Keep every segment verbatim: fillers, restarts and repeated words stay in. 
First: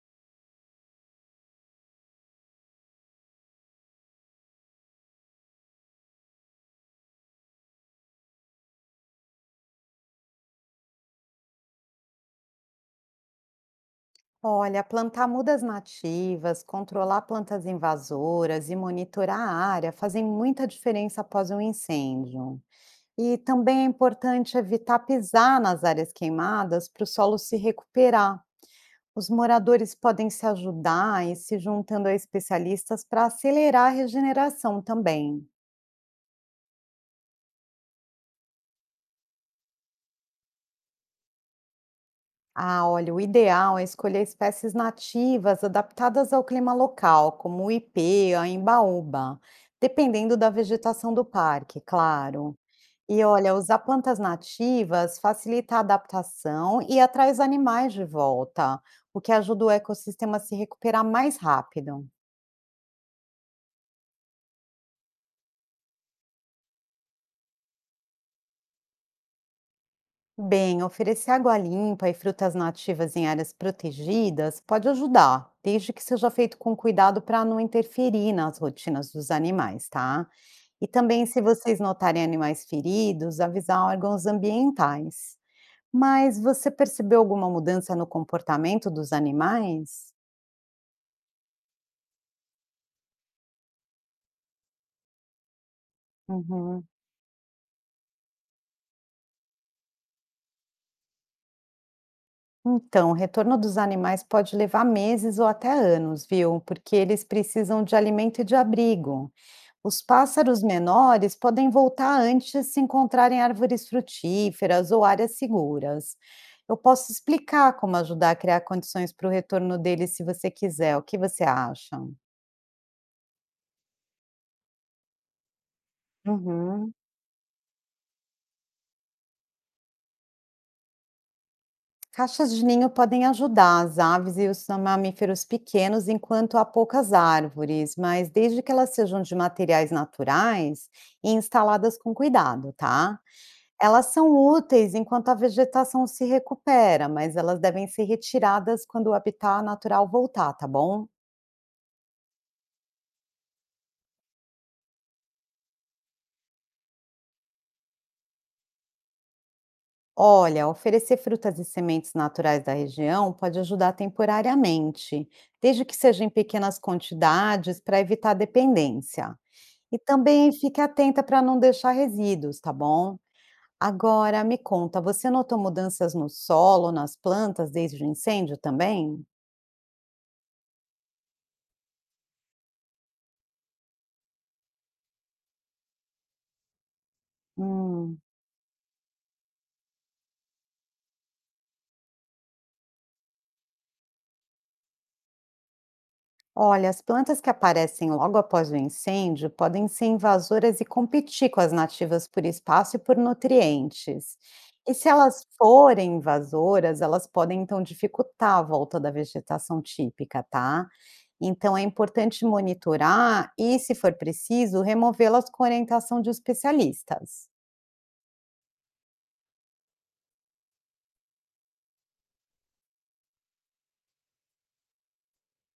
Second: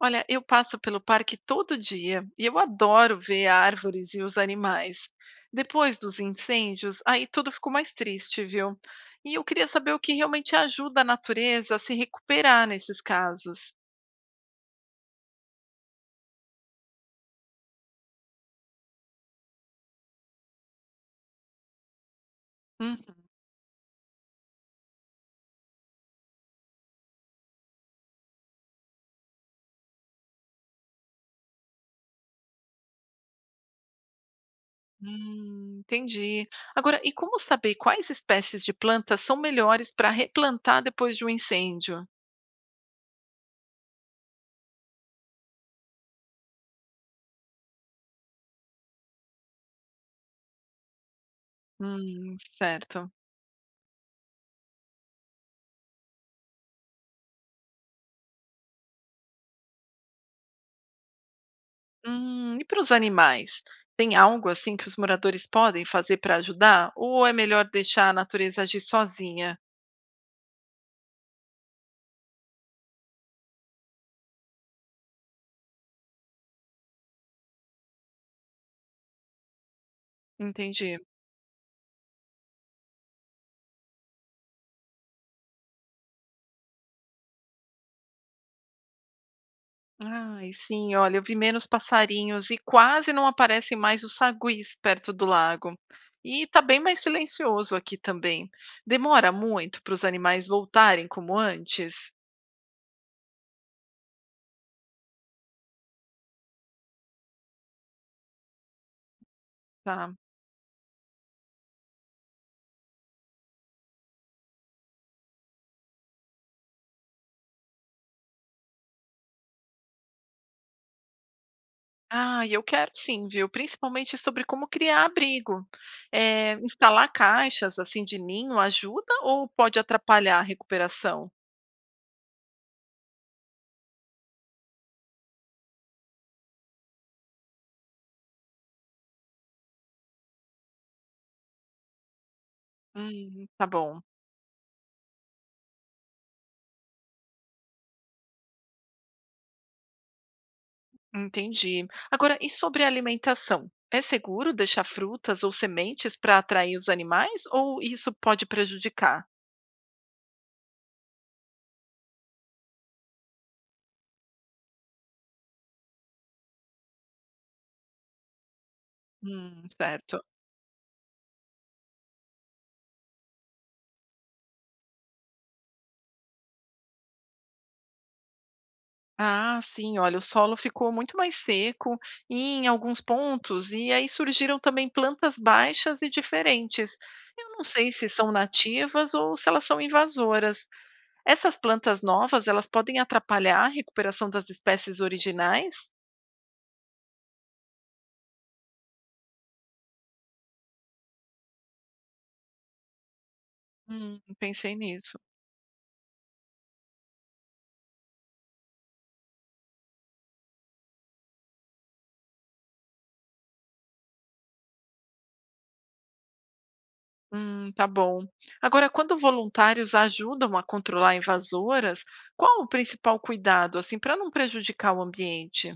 Olha, eu passo pelo parque todo dia e eu adoro ver árvores e os animais. Depois dos incêndios, aí tudo ficou mais triste, viu? E eu queria saber o que realmente ajuda a natureza a se recuperar nesses casos. Olha, plantar mudas nativas, controlar plantas invasoras e monitorar a área fazem muita diferença após um incêndio. Hum, E também é importante evitar pisar nas áreas queimadas para o solo se recuperar. Os moradores podem se ajudar e se juntando a especialistas para acelerar a regeneração também. hum, entendi. Agora, e como saber quais espécies de plantas são melhores para replantar depois de um incêndio? Ah, olha, o ideal é escolher espécies nativas adaptadas ao clima local, como o ipê, a embaúba, dependendo da vegetação do parque, Hum, claro. certo. E olha, usar plantas nativas facilita a adaptação e atrai os animais de volta, o que ajuda o ecossistema a se recuperar mais rápido. Hum, e para os animais? Tem algo assim que os moradores podem fazer para ajudar? Ou é melhor deixar a natureza agir sozinha? Bem, oferecer água limpa e frutas nativas em áreas protegidas pode ajudar, desde que seja feito com cuidado para não interferir nas rotinas dos animais, tá? E Entendi. também, se vocês notarem animais feridos, avisar órgãos ambientais. Mas você percebeu alguma mudança no comportamento dos animais? Ai, sim, olha, eu vi menos passarinhos e quase não aparecem mais os saguis perto do lago. E tá bem Uhum. mais silencioso aqui também. Demora muito para os animais voltarem como antes? Então, o retorno dos animais pode levar meses ou até anos, viu? Porque eles precisam de alimento e de abrigo. Os Tá. pássaros menores podem voltar antes se encontrarem árvores frutíferas ou áreas seguras. Eu posso explicar como ajudar a criar condições para o retorno deles se você quiser. O que você acha? Ah, eu quero sim, viu? Principalmente sobre como criar abrigo. Eh, Uhum. Instalar caixas assim de ninho ajuda ou pode atrapalhar a recuperação? Caixas de ninho podem ajudar as aves e os mamíferos pequenos enquanto há poucas árvores, mas desde que elas sejam de materiais naturais e instaladas com cuidado, tá? Hum, tá bom, Elas são úteis enquanto a vegetação se recupera, mas elas devem ser retiradas quando o habitat natural voltar, tá bom? entendi. Agora, e sobre a alimentação? É seguro deixar frutas ou sementes para atrair os animais ou isso pode prejudicar? Olha, oferecer frutas e sementes naturais da região pode ajudar temporariamente, desde que seja em pequenas quantidades para evitar dependência. Hum, E certo. também fique atenta para não deixar resíduos, tá bom? Agora me conta, você notou mudanças no solo, nas plantas desde o incêndio também? Ah, sim, olha, o solo ficou muito mais seco e em alguns pontos, e aí surgiram também plantas baixas e diferentes. Eu não sei se Hum. são nativas ou se elas são invasoras. Essas plantas novas, elas podem atrapalhar a recuperação das espécies originais? Olha, as plantas que aparecem logo após o incêndio podem ser invasoras e competir com as nativas por espaço e por Hum, nutrientes. pensei E se nisso. elas forem invasoras, elas podem então dificultar a volta da vegetação típica, tá? Então é importante monitorar e, se for preciso, removê-las com orientação de especialistas. Hum, tá bom. Agora, quando voluntários ajudam a controlar invasoras, qual o principal cuidado, assim, para não prejudicar o ambiente?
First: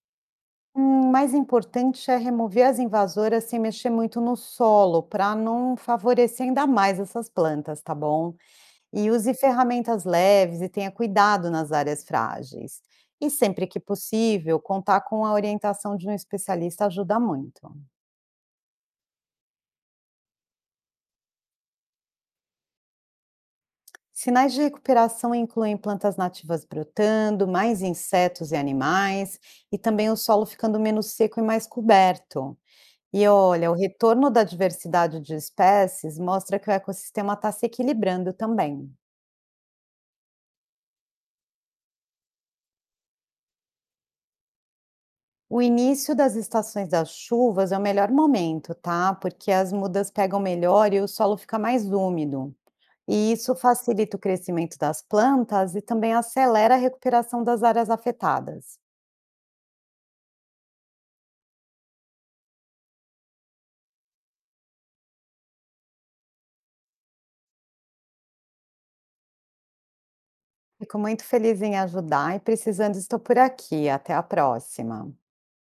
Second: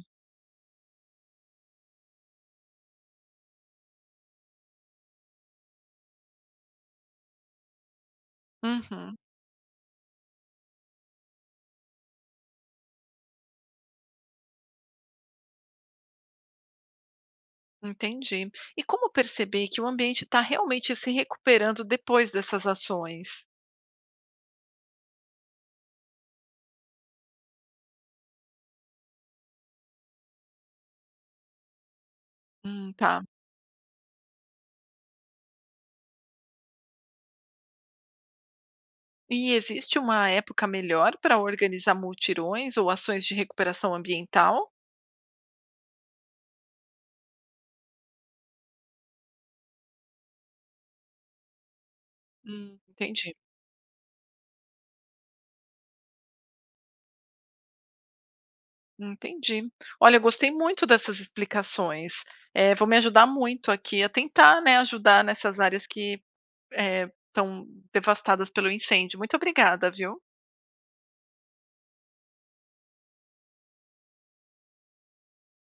Hum, mais importante é remover as invasoras sem mexer muito no solo, para não favorecer ainda mais essas plantas, tá bom? E Uhum. use ferramentas leves e tenha cuidado nas áreas frágeis. E sempre que possível, contar com a orientação de um especialista ajuda muito. Entendi. E como perceber que o ambiente está realmente se recuperando depois dessas ações? Sinais de recuperação incluem plantas nativas brotando, mais insetos e animais, e também o solo ficando menos seco e mais coberto. Hum, tá. E olha, o retorno da diversidade de espécies mostra que o ecossistema está se equilibrando também. E existe uma época melhor para organizar multirões ou ações de recuperação ambiental? O início das estações das chuvas é o melhor momento, tá? Porque as mudas pegam melhor e o solo fica mais úmido. Hum, E entendi. isso facilita o crescimento das plantas e também acelera a recuperação das áreas afetadas. Entendi. Olha, eu gostei muito dessas explicações. Eh, vou me ajudar muito aqui a tentar, né, ajudar nessas áreas que estão devastadas pelo incêndio. Muito obrigada, viu? Fico muito feliz em ajudar e precisando estou por aqui. Até a próxima.